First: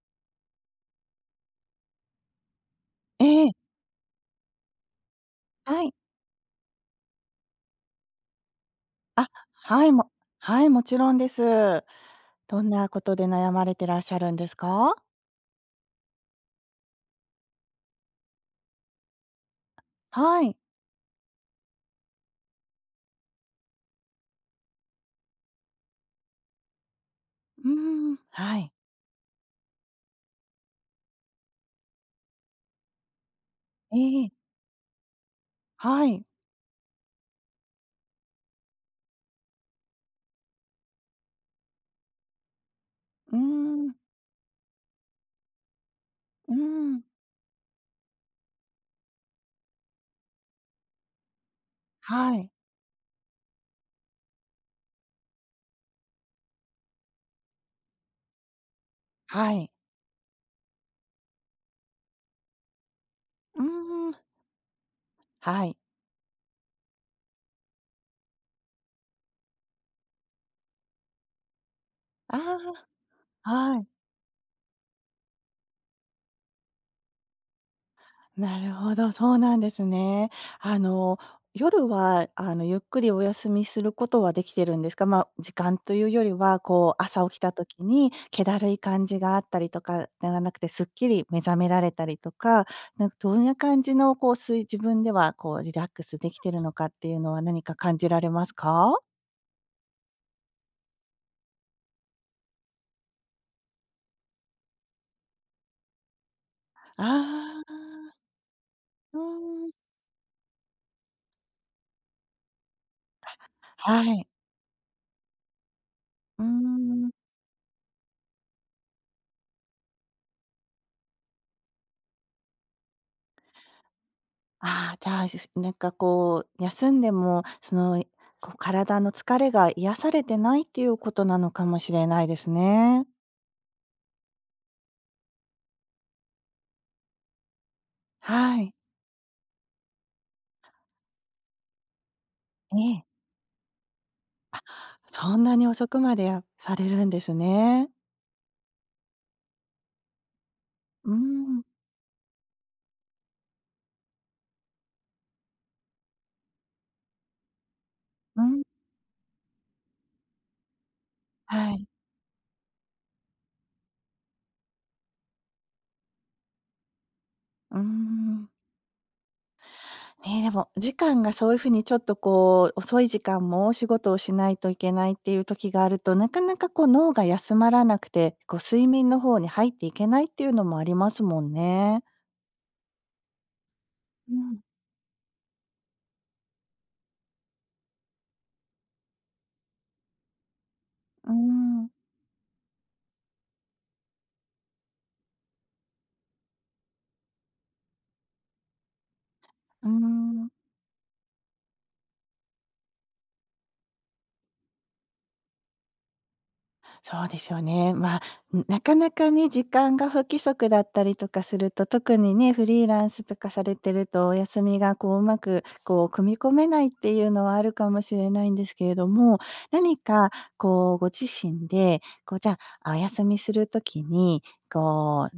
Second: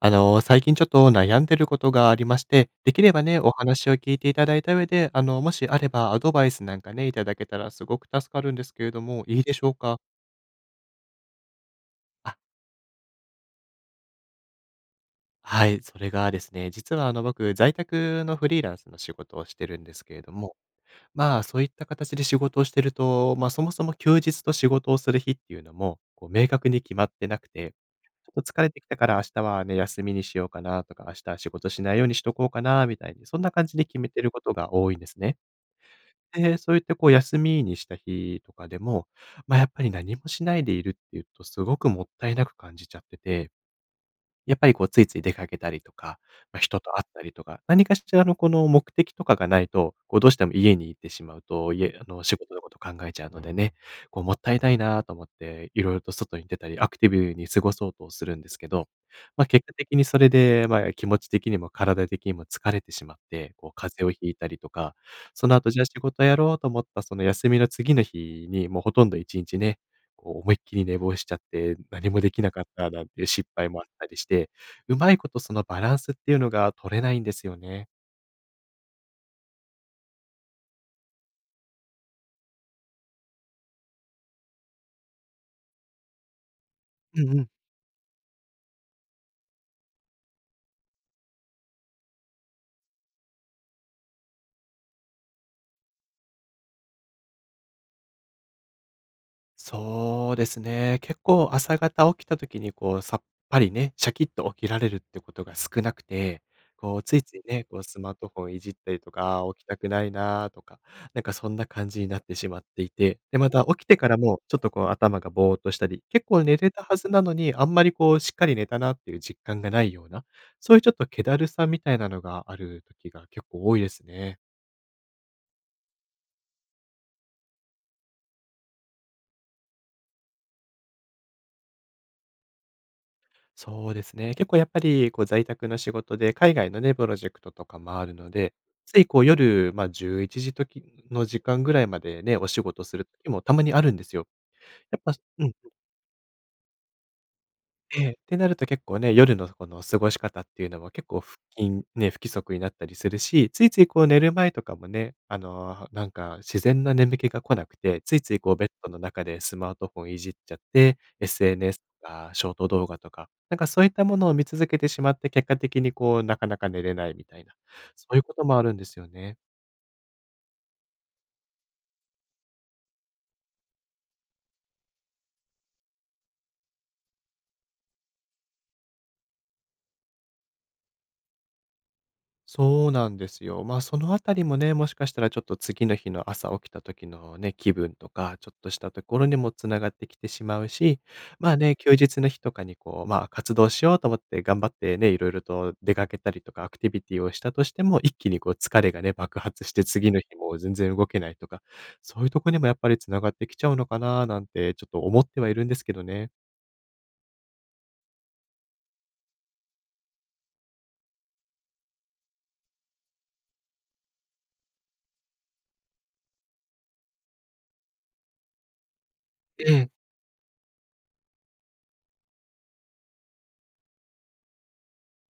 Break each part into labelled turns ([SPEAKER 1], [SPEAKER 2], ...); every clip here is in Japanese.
[SPEAKER 1] 最近ちょっと悩んでることがありまして、できれば
[SPEAKER 2] え
[SPEAKER 1] ね、
[SPEAKER 2] え、
[SPEAKER 1] お話を聞いていただいた上で、もしあ
[SPEAKER 2] は
[SPEAKER 1] れ
[SPEAKER 2] い。
[SPEAKER 1] ばアドバイスなんかね、いただけたらすごく助かるんですけれども、
[SPEAKER 2] あ、
[SPEAKER 1] いいでしょう
[SPEAKER 2] はい、
[SPEAKER 1] か？
[SPEAKER 2] はい、もちろんです。
[SPEAKER 1] あ、
[SPEAKER 2] どんなことで悩まれてらっしゃるんですか？
[SPEAKER 1] はい、それがですね、実は僕、在宅のフリーランスの仕事をしてるんですけれど
[SPEAKER 2] はい。
[SPEAKER 1] も。まあ、そういった形で仕事をしてると、まあ、そもそも休日と仕事をする日っていうのも、こう、明確に決まってなく
[SPEAKER 2] う
[SPEAKER 1] て、
[SPEAKER 2] ーん、
[SPEAKER 1] ちょっと
[SPEAKER 2] は
[SPEAKER 1] 疲れ
[SPEAKER 2] い。
[SPEAKER 1] てきたから明日はね、休みにしようかなとか、明日は仕事しないようにしとこうかなみたいに、そんな感じで
[SPEAKER 2] え
[SPEAKER 1] 決めて
[SPEAKER 2] え、
[SPEAKER 1] ることが多いんですね。
[SPEAKER 2] はい。
[SPEAKER 1] で、そういってこう、休みにした日とかでも、まあ、やっぱり何もしないでいるっていうと、すごくもったいなく感じちゃって
[SPEAKER 2] うー
[SPEAKER 1] て。
[SPEAKER 2] ん、う
[SPEAKER 1] やっぱりこうついつい出かけたりとか、
[SPEAKER 2] ー
[SPEAKER 1] まあ、人と
[SPEAKER 2] ん、
[SPEAKER 1] 会ったりとか、何かしらのこの目的とかがないと、こうどうしても家にいてしまうと、家あの
[SPEAKER 2] は
[SPEAKER 1] 仕
[SPEAKER 2] い、
[SPEAKER 1] 事のこと考えちゃうのでね、こうもったいないなと思って、いろいろと外に出たり、アクティブに過ごそうとするんですけど、まあ、
[SPEAKER 2] は
[SPEAKER 1] 結
[SPEAKER 2] い。
[SPEAKER 1] 果的にそれで、まあ、気持ち的にも体的にも疲れてしまって、
[SPEAKER 2] う
[SPEAKER 1] こう風邪
[SPEAKER 2] ー
[SPEAKER 1] を
[SPEAKER 2] ん、
[SPEAKER 1] ひいたりとか、その
[SPEAKER 2] は
[SPEAKER 1] 後
[SPEAKER 2] い。
[SPEAKER 1] じゃあ仕事やろうと思ったその休みの次の日に、もうほとんど1日ね、こう思いっきり寝坊しちゃって、何もできなかっ
[SPEAKER 2] あ
[SPEAKER 1] たなんていう失
[SPEAKER 2] あ、
[SPEAKER 1] 敗
[SPEAKER 2] は
[SPEAKER 1] もあ
[SPEAKER 2] い。
[SPEAKER 1] ったりして、うまいことそのバランスっていうのが取れないんですよね。
[SPEAKER 2] なるほど、そうなんですね。あの、夜は、あの、ゆっくりお休みすることはできてるんですか？まあ、時間というよりは、こう、
[SPEAKER 1] う
[SPEAKER 2] 朝
[SPEAKER 1] ん
[SPEAKER 2] 起き
[SPEAKER 1] うん。
[SPEAKER 2] た時に気だるい感じがあったりとかではなくて、すっきり目覚められたりとか、なんかどんな感じの、こう、自分では、こう、リラックスできてるのかっていうのは何か感じられますか？
[SPEAKER 1] そうですね。結構朝方起きた時にこうさっぱりね、シャキッと起きられるってことが少なくて、こうついつい
[SPEAKER 2] あ
[SPEAKER 1] ね、こうスマー
[SPEAKER 2] あ
[SPEAKER 1] トフォンいじったりと
[SPEAKER 2] ー、
[SPEAKER 1] か、あー起
[SPEAKER 2] う
[SPEAKER 1] き
[SPEAKER 2] ん。
[SPEAKER 1] たくないなーとか、なんかそんな感じになってしまっていて、で、また起きて
[SPEAKER 2] は
[SPEAKER 1] から
[SPEAKER 2] い。
[SPEAKER 1] もちょっとこう頭がぼーっとしたり、結
[SPEAKER 2] う
[SPEAKER 1] 構
[SPEAKER 2] ー
[SPEAKER 1] 寝れたはず
[SPEAKER 2] ん。
[SPEAKER 1] なのに、あんまりこうしっかり寝たなっていう実感がないような、そういうちょっと気だるさみたいなのがある時が結構多いですね。
[SPEAKER 2] ああ、じゃあ、なんかこう、休んでも、その、こう体の疲れが癒されてないっていうことなのかもしれないですね。
[SPEAKER 1] そうですね。結構やっぱり、こう在宅の仕事で、海外のね、プロジェクトとかもあるので、
[SPEAKER 2] はい。
[SPEAKER 1] ついこう夜、まあ、11時の時間ぐらいまでね、お仕
[SPEAKER 2] え
[SPEAKER 1] 事する
[SPEAKER 2] え。
[SPEAKER 1] 時もたまにあるんですよ。やっぱ
[SPEAKER 2] そん
[SPEAKER 1] うん。
[SPEAKER 2] なに遅くまでやされるんですね。
[SPEAKER 1] ええ、ってなると結構ね、夜のこの過ごし方っていうのも結
[SPEAKER 2] うー
[SPEAKER 1] 構不
[SPEAKER 2] ん、
[SPEAKER 1] 均ね、不規則になったりするし、ついついこう寝る前とかもね、なんか自然な眠気が来なくて、ついつい
[SPEAKER 2] う
[SPEAKER 1] こう
[SPEAKER 2] ん、
[SPEAKER 1] ベッドの中でスマートフォンいじっちゃって、
[SPEAKER 2] は
[SPEAKER 1] SNS
[SPEAKER 2] い。
[SPEAKER 1] とかショート動画とか、なんかそういったものを見続けてしまって、結果的にこうなかなか寝れないみたいな、
[SPEAKER 2] うー
[SPEAKER 1] そういうこと
[SPEAKER 2] ん。
[SPEAKER 1] もあるんですよね。
[SPEAKER 2] ね、でも、時間がそういうふうにちょっとこう、遅い時間もお仕事をしないといけないっていう時があると、なかなかこう脳が休まらなくて、こう睡眠の方に入っていけないっていうのもありますもんね。
[SPEAKER 1] そうなんですよ。まあ、そのあ
[SPEAKER 2] う
[SPEAKER 1] たりも
[SPEAKER 2] ん、
[SPEAKER 1] ね、もしかしたらちょっと次の日の朝起きた時のね、気分とか、ちょっとしたところにもつながってきてしまうし、
[SPEAKER 2] うー
[SPEAKER 1] まあね、
[SPEAKER 2] ん。
[SPEAKER 1] 休日の日とかにこう、まあ、活動しようと思って頑張ってね、いろいろと出かけたりとか、アクティビティをしたとしても、一気にこう疲れがね、爆発して
[SPEAKER 2] うー
[SPEAKER 1] 次の日
[SPEAKER 2] ん、
[SPEAKER 1] も全然動けないとか、そういうとこにもやっぱりつながってきちゃうのかななんてちょっと思ってはいるんですけどね。
[SPEAKER 2] そうですよね。まあ、なかなかね、時間が不規則だったりとかすると、特にね、フリーランスとかされてると、お休みがこう、うまくこう、組み込めないっていうのはあるかもしれないんですけれども、
[SPEAKER 1] ええ。
[SPEAKER 2] 何かこう、ご自身で、こう、じゃあ、あ、お休みするときに、こ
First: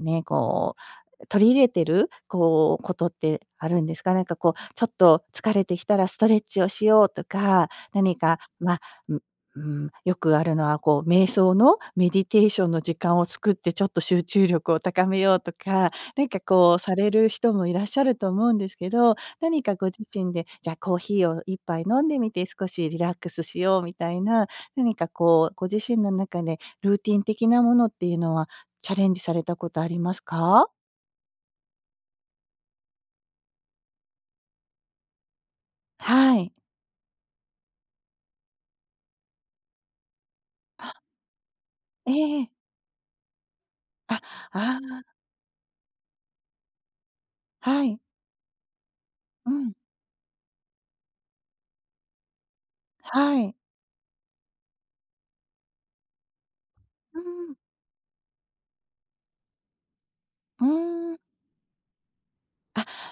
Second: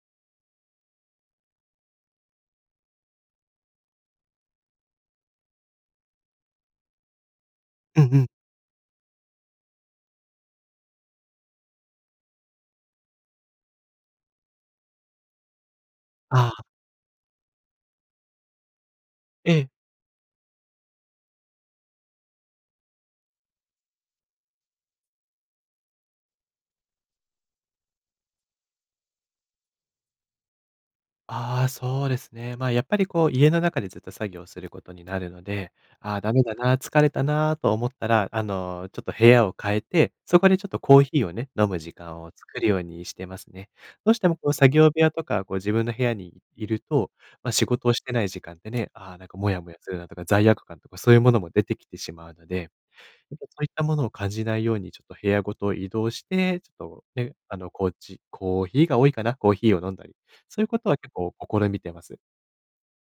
[SPEAKER 2] う、ね、こう取り入れてる、こう、ことってあるんですか？なんかこう、ちょっと疲れてきたらストレッチをしようとか、
[SPEAKER 1] うん
[SPEAKER 2] 何
[SPEAKER 1] うん。
[SPEAKER 2] か、まあ、うんうん、よくあるのは、こう、瞑想のメディテーションの時間を作って、ちょっと集中力を高めようとか、なんか
[SPEAKER 1] ああ、
[SPEAKER 2] こう、される人もいらっしゃると思うんですけど、
[SPEAKER 1] え
[SPEAKER 2] 何
[SPEAKER 1] え。
[SPEAKER 2] かご自身で、じゃあコーヒーを一杯飲んでみて少しリラックスしようみたいな、何かこう、ご自身の中でルーティン的なものっていうのはチャレンジされたことありますか？
[SPEAKER 1] ああ、そうですね。まあ、やっぱりこう、家の中でずっと作業することになるので、ああ、ダ
[SPEAKER 2] は
[SPEAKER 1] メ
[SPEAKER 2] い。
[SPEAKER 1] だな、疲れたなと思ったら、ちょっと部屋を変えて、そこでちょっとコーヒーをね、飲む時
[SPEAKER 2] え
[SPEAKER 1] 間を
[SPEAKER 2] え
[SPEAKER 1] 作るようにしてますね。どうしてもこう、作
[SPEAKER 2] あ
[SPEAKER 1] 業部屋
[SPEAKER 2] あ
[SPEAKER 1] とか、こう、自分の部屋にいると、まあ、仕
[SPEAKER 2] あ、は
[SPEAKER 1] 事を
[SPEAKER 2] い。
[SPEAKER 1] してない時間ってね、ああ、なんかモ
[SPEAKER 2] う
[SPEAKER 1] ヤモ
[SPEAKER 2] ん、
[SPEAKER 1] ヤするなとか、罪悪感とか、そういうものも出てきてしまうので、そ
[SPEAKER 2] はい。
[SPEAKER 1] ういったものを感じないように、ちょっと部屋ごと移動して、ちょっと
[SPEAKER 2] う
[SPEAKER 1] ね、
[SPEAKER 2] ん、
[SPEAKER 1] こうコーヒーが多いかな、コーヒーを飲んだり、そう
[SPEAKER 2] う
[SPEAKER 1] いうことは
[SPEAKER 2] ー
[SPEAKER 1] 結
[SPEAKER 2] ん。
[SPEAKER 1] 構試みてます。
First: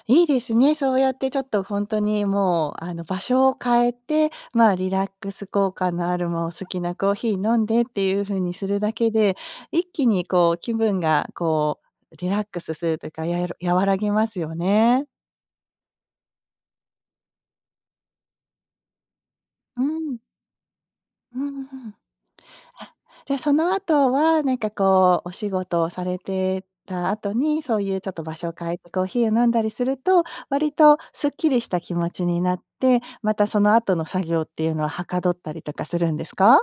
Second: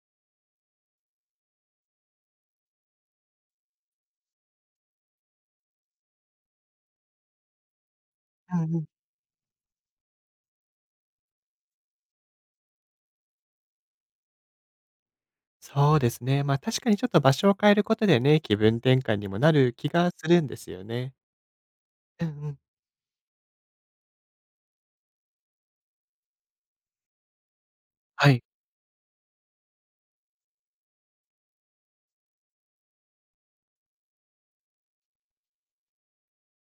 [SPEAKER 2] いいですね、そうやってちょっとほんとにもう、あの、場所を変えて、まあ、リラックス効果のあるもう好きなコーヒー飲んでっていう風に
[SPEAKER 1] う
[SPEAKER 2] す
[SPEAKER 1] ん
[SPEAKER 2] る
[SPEAKER 1] うん。
[SPEAKER 2] だけで、一気にこう気分がこうリラックスするというか、やる和らぎますよね。
[SPEAKER 1] そうですね、ま、確かにちょっと場所を変えることでね、気分転換にもなる
[SPEAKER 2] う
[SPEAKER 1] 気が
[SPEAKER 2] ん。
[SPEAKER 1] するんですよね。
[SPEAKER 2] うんうん。
[SPEAKER 1] うんうん。
[SPEAKER 2] あ、じゃ、その後は、なんかこう、お仕事をされてた後に、そういうちょっと
[SPEAKER 1] は
[SPEAKER 2] 場
[SPEAKER 1] い。
[SPEAKER 2] 所を変えてコーヒーを飲んだりすると、割とすっきりした気持ちになって、またその後の作業っていうのははかどったりとかするんですか？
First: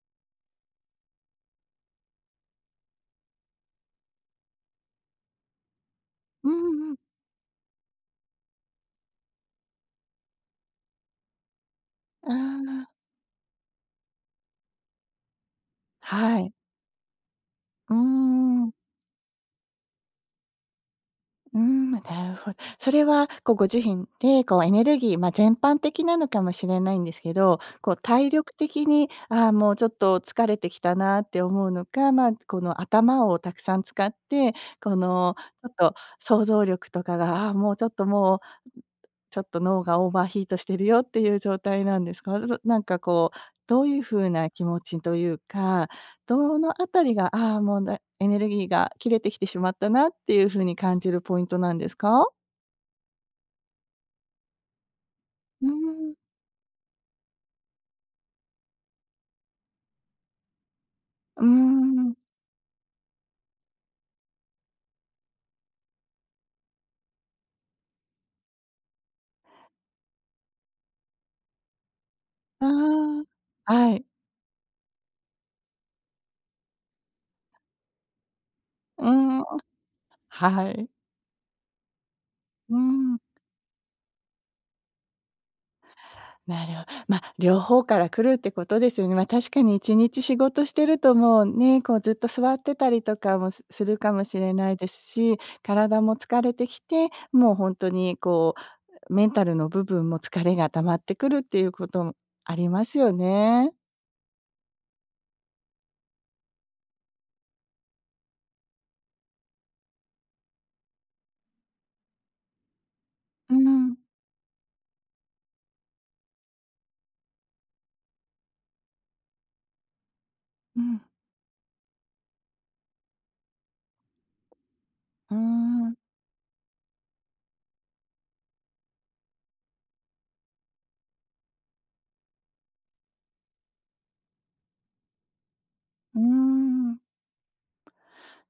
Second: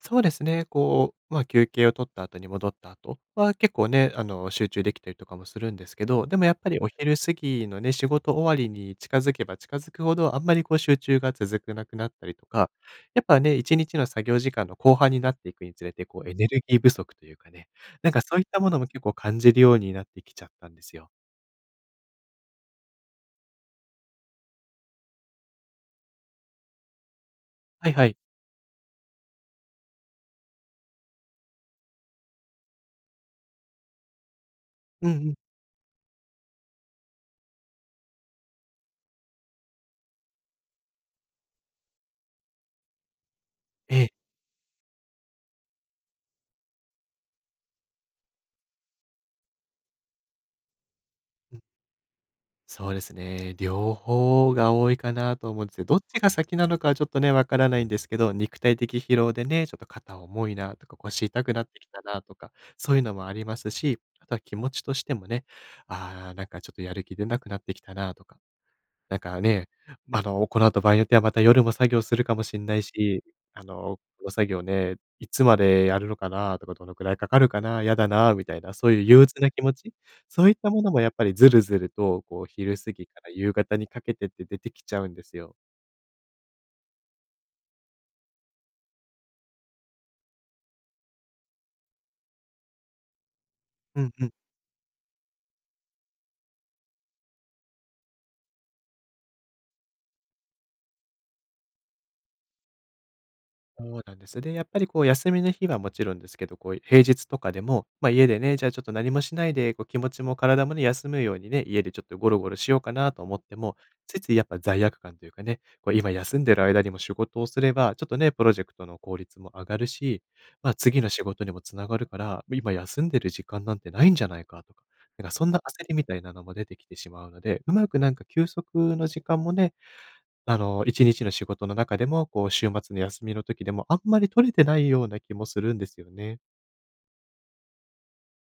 [SPEAKER 1] そうですね。こう、まあ、休憩を取った後に戻った後は、結構ね、集中できたりとかもするんですけど、でも
[SPEAKER 2] う
[SPEAKER 1] やっぱりお
[SPEAKER 2] んうん。
[SPEAKER 1] 昼過ぎのね、仕事終わりに近づけば近づくほど、あんまりこう集中が続くなくなった
[SPEAKER 2] あ
[SPEAKER 1] りとか、
[SPEAKER 2] あ、
[SPEAKER 1] やっぱね、一日の作業時間の後半になっていくにつれて、こう、エ
[SPEAKER 2] は
[SPEAKER 1] ネ
[SPEAKER 2] い。
[SPEAKER 1] ルギー不足というかね、
[SPEAKER 2] うー
[SPEAKER 1] なんかそういったも
[SPEAKER 2] ん。
[SPEAKER 1] のも結構感じるようになってきちゃったんですよ。
[SPEAKER 2] うーん、なるほどそれは、こう、ご自身で、こう、エネルギー、まあ、全般的なのかもしれないんですけど、
[SPEAKER 1] は
[SPEAKER 2] こ
[SPEAKER 1] い
[SPEAKER 2] う、
[SPEAKER 1] はい。
[SPEAKER 2] 体力的に、あーもうちょっと疲れてきたなって思うのか、まあ、この、頭をたくさん使って、こ
[SPEAKER 1] うんうん。
[SPEAKER 2] の、ちょっと想像力とかが、ああ、もうちょっと脳がオーバーヒートしてるよっていう状態なんですか？なんかこう、どうい
[SPEAKER 1] え
[SPEAKER 2] う
[SPEAKER 1] え。
[SPEAKER 2] 風な気持ちというか、どのあたりが、ああ、もう、エネルギーが切れてきてしまったなっていう風に感じるポイントなんですか？
[SPEAKER 1] そうですね。両方が多いかなと思う
[SPEAKER 2] う
[SPEAKER 1] ん
[SPEAKER 2] ー
[SPEAKER 1] ですよ。どっ
[SPEAKER 2] ん、
[SPEAKER 1] ちが先なのかはちょっとね、わからないんですけど、肉体的疲労でね、ちょっと肩重いなとか、腰
[SPEAKER 2] う
[SPEAKER 1] 痛
[SPEAKER 2] ー
[SPEAKER 1] くなってきた
[SPEAKER 2] ん、
[SPEAKER 1] なとか、そういうのもありますし、あとは気持ちとしてもね、ああ、なんかちょっとやる気出なくなってきたなとか、なんかね、この後場合によってはまた夜も作業するかもしんないし、
[SPEAKER 2] ああ、はい、
[SPEAKER 1] この作業ね、いつまでやるのかなとか、どのくらいかかるかな、嫌だなみたいな、そういう
[SPEAKER 2] うー
[SPEAKER 1] 憂鬱
[SPEAKER 2] ん、
[SPEAKER 1] な気持ち、そういっ
[SPEAKER 2] は
[SPEAKER 1] たも
[SPEAKER 2] い、
[SPEAKER 1] のもやっぱりずるずると、こう
[SPEAKER 2] う
[SPEAKER 1] 昼
[SPEAKER 2] ー
[SPEAKER 1] 過ぎ
[SPEAKER 2] ん。
[SPEAKER 1] から夕方にかけてって出てきちゃうんですよ。
[SPEAKER 2] なるほまあ、両方から来るってことですよね。まあ、確かに1日仕事してるともうね、こうずっと座ってたりとかもする
[SPEAKER 1] うん
[SPEAKER 2] かも
[SPEAKER 1] うん。
[SPEAKER 2] しれないですし、体も疲れてきて、もう本当にこうメンタルの部分も疲れが溜まってくるっていうこともありますよね。
[SPEAKER 1] そうなんです。で、やっぱりこう休みの日はもちろんですけど、こう平日とかでも、まあ、家でね、じゃあちょっと何もしないで、こう気持ちも体もね、休むようにね、家でちょっとゴロゴロしようかなと思っ
[SPEAKER 2] う
[SPEAKER 1] ても、
[SPEAKER 2] ん、
[SPEAKER 1] ついついやっぱ罪悪感というかね、こう今休んでる間にも仕事をすれば、ちょっとね、プロジェクトの効率も上がるし、まあ、
[SPEAKER 2] うん、
[SPEAKER 1] 次の仕事にもつながるから、今休んでる時間なんてないんじゃないかとか、なんか
[SPEAKER 2] うー
[SPEAKER 1] そんな焦
[SPEAKER 2] ん、
[SPEAKER 1] りみたいなのも出てきてしまうので、うまくなんか休息の時間もね1日の仕事の中でも、こう、週末の休みの時でも、あんまり取れてないような気もするんですよ
[SPEAKER 2] うー
[SPEAKER 1] ね。
[SPEAKER 2] ん。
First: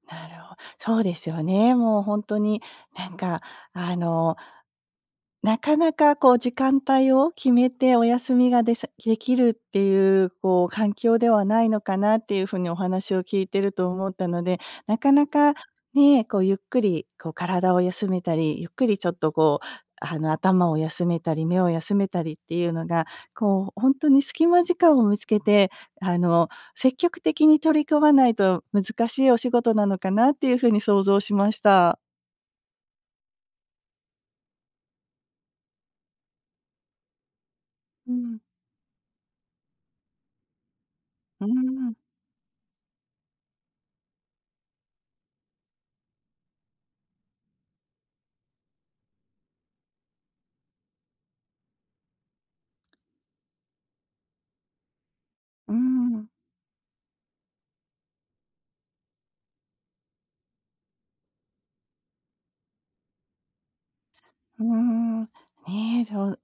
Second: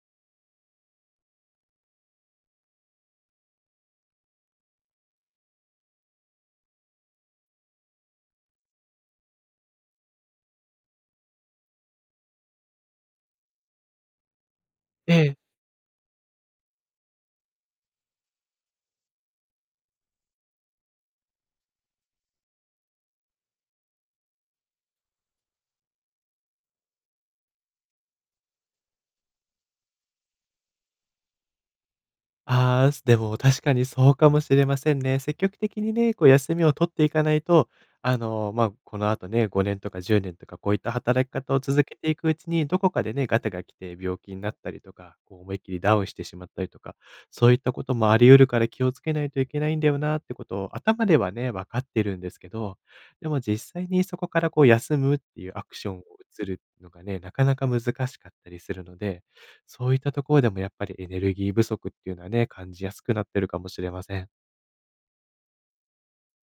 [SPEAKER 2] なるほどそうですよね。もう本当になんかあのなかなかこう時間帯を決めてお休みができるっていうこう環境ではないのかなっていうふうにお話を聞いてると思ったので、なか
[SPEAKER 1] え
[SPEAKER 2] な
[SPEAKER 1] え。
[SPEAKER 2] かね、こうゆっくりこう体を休めたり、ゆっくりちょっとこう、あの、頭を休めたり、目を休めたりっていうのが、こう本当に隙間時間を見つけて、あの、積極的に取り組まないと難しいお仕事なのかなっていうふうに想像しました。
[SPEAKER 1] ああ、でも確かにそうかもしれませんね。積極的にね、こう休みを取っていかないと、
[SPEAKER 2] うん、
[SPEAKER 1] まあ、この後ね、5年とか10年とかこういった働き
[SPEAKER 2] う
[SPEAKER 1] 方を続
[SPEAKER 2] ん、
[SPEAKER 1] けていくうちに、どこかでね、ガタが来て病気になったりとか、こう思いっきりダウンしてしまったりとか、そういったこともあり得るから気をつけないといけないんだよなってことを頭ではね、分かってるんですけど、でも実際にそこからこう休むっていうア
[SPEAKER 2] う
[SPEAKER 1] クションを
[SPEAKER 2] ん。
[SPEAKER 1] 移るのがね、なかなか難しかったりするので、そういったところでもやっぱりエネルギー不足っていうのはね、感じやすくなってるかもしれません。
[SPEAKER 2] うーん、ねえ、でも、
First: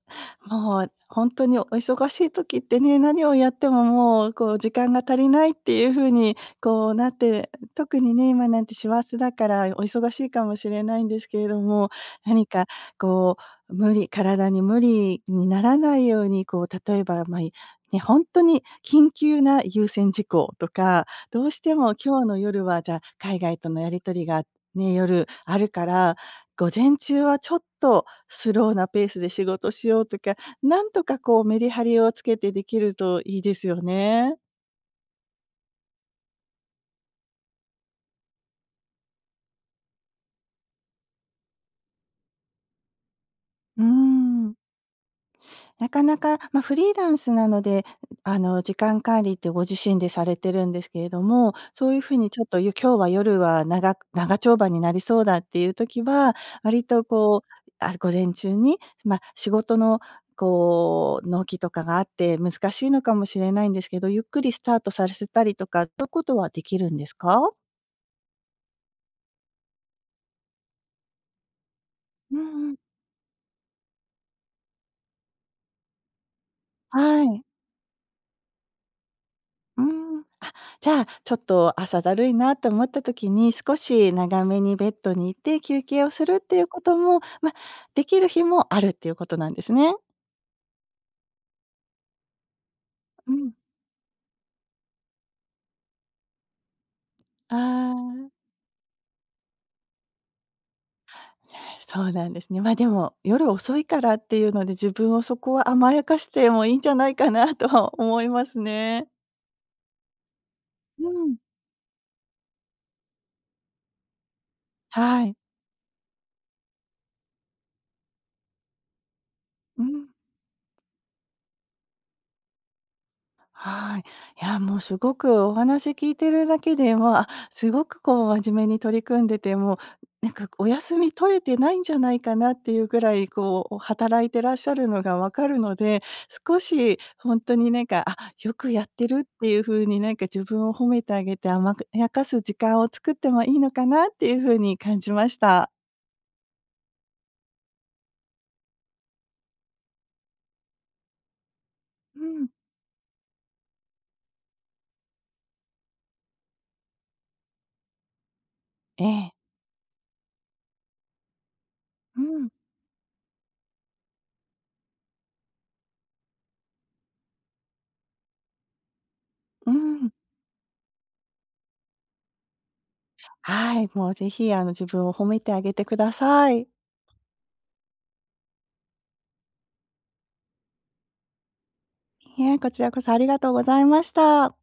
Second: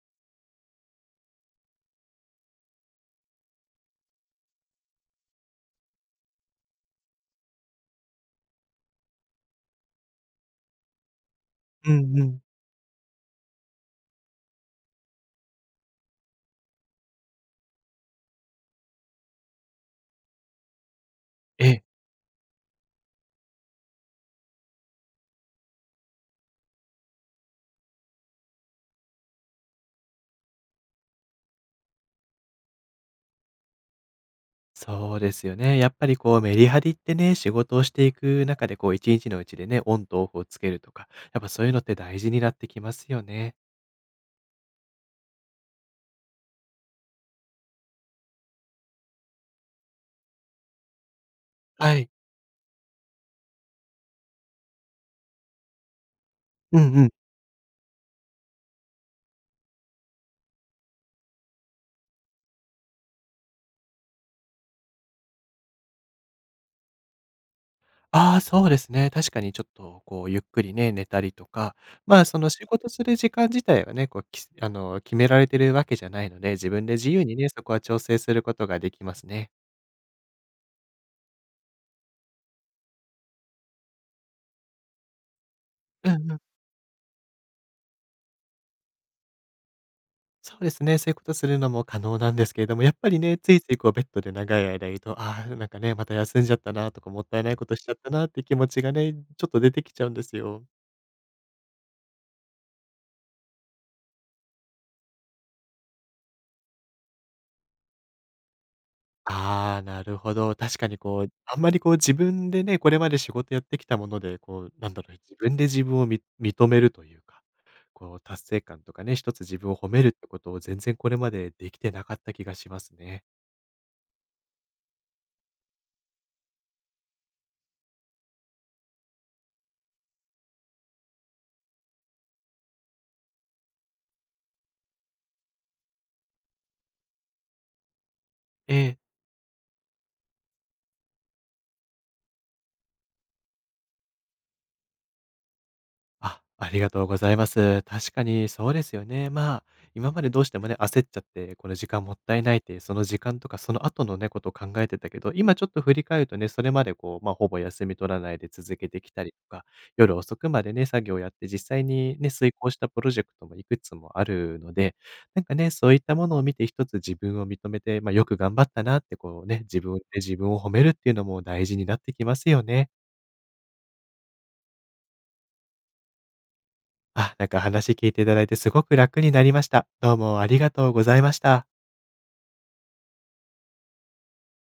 [SPEAKER 2] もう本当にお忙しい時ってね、何をやってももうこう時間が足りないっていう風にこうなって、特にね、今なんて師走だからお忙しいかもしれないんですけれども、
[SPEAKER 1] うんうん。
[SPEAKER 2] 何かこう無理体に無理にならないように、こう例えば、ま、いね、本当に緊急な優先事項とか、どうし
[SPEAKER 1] え
[SPEAKER 2] て
[SPEAKER 1] え。
[SPEAKER 2] も今日の夜はじゃあ海外とのやり取りがね、夜あるから、午前中はちょっとスローなペースで仕事しようとか、なんとかこうメリハリをつけてできるといいですよね。
[SPEAKER 1] そうですよね。やっぱりこうメリハリってね、仕事をしていく中でこう1日のうちでね、オンとオフをつけるとか、やっぱそういうのって大事になってきますよね。
[SPEAKER 2] うーん、なかなか、ま、フリーランスなので、あの、時間管理ってご自身でされてるんですけれども、そう
[SPEAKER 1] は
[SPEAKER 2] いう
[SPEAKER 1] い。
[SPEAKER 2] ふうにちょっと、今日は夜は長丁場になりそうだっていう時は、
[SPEAKER 1] う
[SPEAKER 2] 割
[SPEAKER 1] んう
[SPEAKER 2] と
[SPEAKER 1] ん。
[SPEAKER 2] こう、あ、午前中に、ま、仕事のこう、納期とかがあって難しいのかもしれないんですけど、ゆっくりスタートさせたりとか、そういうことはできるんですか？
[SPEAKER 1] ああ、そうですね。確かにちょっと、こう、ゆっくりね、寝たりとか、まあ、
[SPEAKER 2] う
[SPEAKER 1] その仕
[SPEAKER 2] んうん。
[SPEAKER 1] 事する時間自体はね、こう、きあの、決められてるわけじゃないので、自分で自
[SPEAKER 2] は
[SPEAKER 1] 由に
[SPEAKER 2] い。
[SPEAKER 1] ね、そこは調整することができますね。
[SPEAKER 2] うん。じゃあ、ちょっと朝だるいなと思った時に、少し長めにベッドに行って休憩
[SPEAKER 1] う
[SPEAKER 2] を
[SPEAKER 1] う
[SPEAKER 2] す
[SPEAKER 1] ん
[SPEAKER 2] る
[SPEAKER 1] う
[SPEAKER 2] っ
[SPEAKER 1] ん。
[SPEAKER 2] ていうことも、ま、できる日もあるっていうことなんですね。
[SPEAKER 1] そうですね、そういうことするのも可能なんですけれども、やっぱり
[SPEAKER 2] う
[SPEAKER 1] ね、
[SPEAKER 2] ん。
[SPEAKER 1] ついついこうベッドで長い間いると、ああ、なんかね、また休んじゃったなとか、もったいない
[SPEAKER 2] あ
[SPEAKER 1] ことしちゃったな
[SPEAKER 2] あ、
[SPEAKER 1] って気持ちがね、ちょっと出てきちゃうんですよ。
[SPEAKER 2] そうなんですね。ま、でも、夜遅いからっていうので、自分をそこは甘やかしてもいいんじゃないかなとは思いますね。
[SPEAKER 1] ああ、なるほど。確かに
[SPEAKER 2] う
[SPEAKER 1] こう、
[SPEAKER 2] ん。
[SPEAKER 1] あんまりこう自分でね、これまで仕事やってきたもので、こう、なんだろう、
[SPEAKER 2] はい。
[SPEAKER 1] 自分で自分を認めるというか、こう、達成感とかね、一つ自分を
[SPEAKER 2] う
[SPEAKER 1] 褒め
[SPEAKER 2] ん。
[SPEAKER 1] るってことを全然これまでできてなかった気がしますね。
[SPEAKER 2] はい。いや、もうすごくお話聞いてるだけで、まあ、すごくこう真面目に取り組んでて、もうなんかお休み取れてないんじゃないかなっていうぐらい、こう働いてらっしゃるのが分かるので、少し本当になんか、あ、よく
[SPEAKER 1] え
[SPEAKER 2] やっ
[SPEAKER 1] え。
[SPEAKER 2] てるっていう風になんか自分を褒めてあげて、甘やかす時間を作ってもいいのかなっていう風に感じました。
[SPEAKER 1] あ、ありがとうございます。確かにそうですよね。まあ、今までどうしてもね、焦っちゃって、この時間もっ
[SPEAKER 2] う
[SPEAKER 1] たい
[SPEAKER 2] ん。
[SPEAKER 1] ないって、その時間とかその後のね、ことを考えてたけど、今ちょっと振り返るとね、それまでこう、まあ、ほぼ休み取らないで続けて
[SPEAKER 2] え
[SPEAKER 1] きたりと
[SPEAKER 2] え。
[SPEAKER 1] か、夜遅くまでね、作業やって実際に
[SPEAKER 2] う
[SPEAKER 1] ね、
[SPEAKER 2] ん。
[SPEAKER 1] 遂行したプロジェクトもいくつもあるので、なんかね、そういったものを見て一つ自分を認めて、まあ、よく頑張ったなってこうね、
[SPEAKER 2] う
[SPEAKER 1] 自分で
[SPEAKER 2] ん。
[SPEAKER 1] 自分を褒めるっていうのも大事になってきますよね。
[SPEAKER 2] はい。もうぜひあの自分を褒めてあげてください。
[SPEAKER 1] あ、なんか話聞いていただいてすごく楽になりました。どうもありがとうございました。
[SPEAKER 2] いえ、こちらこそありがとうございました。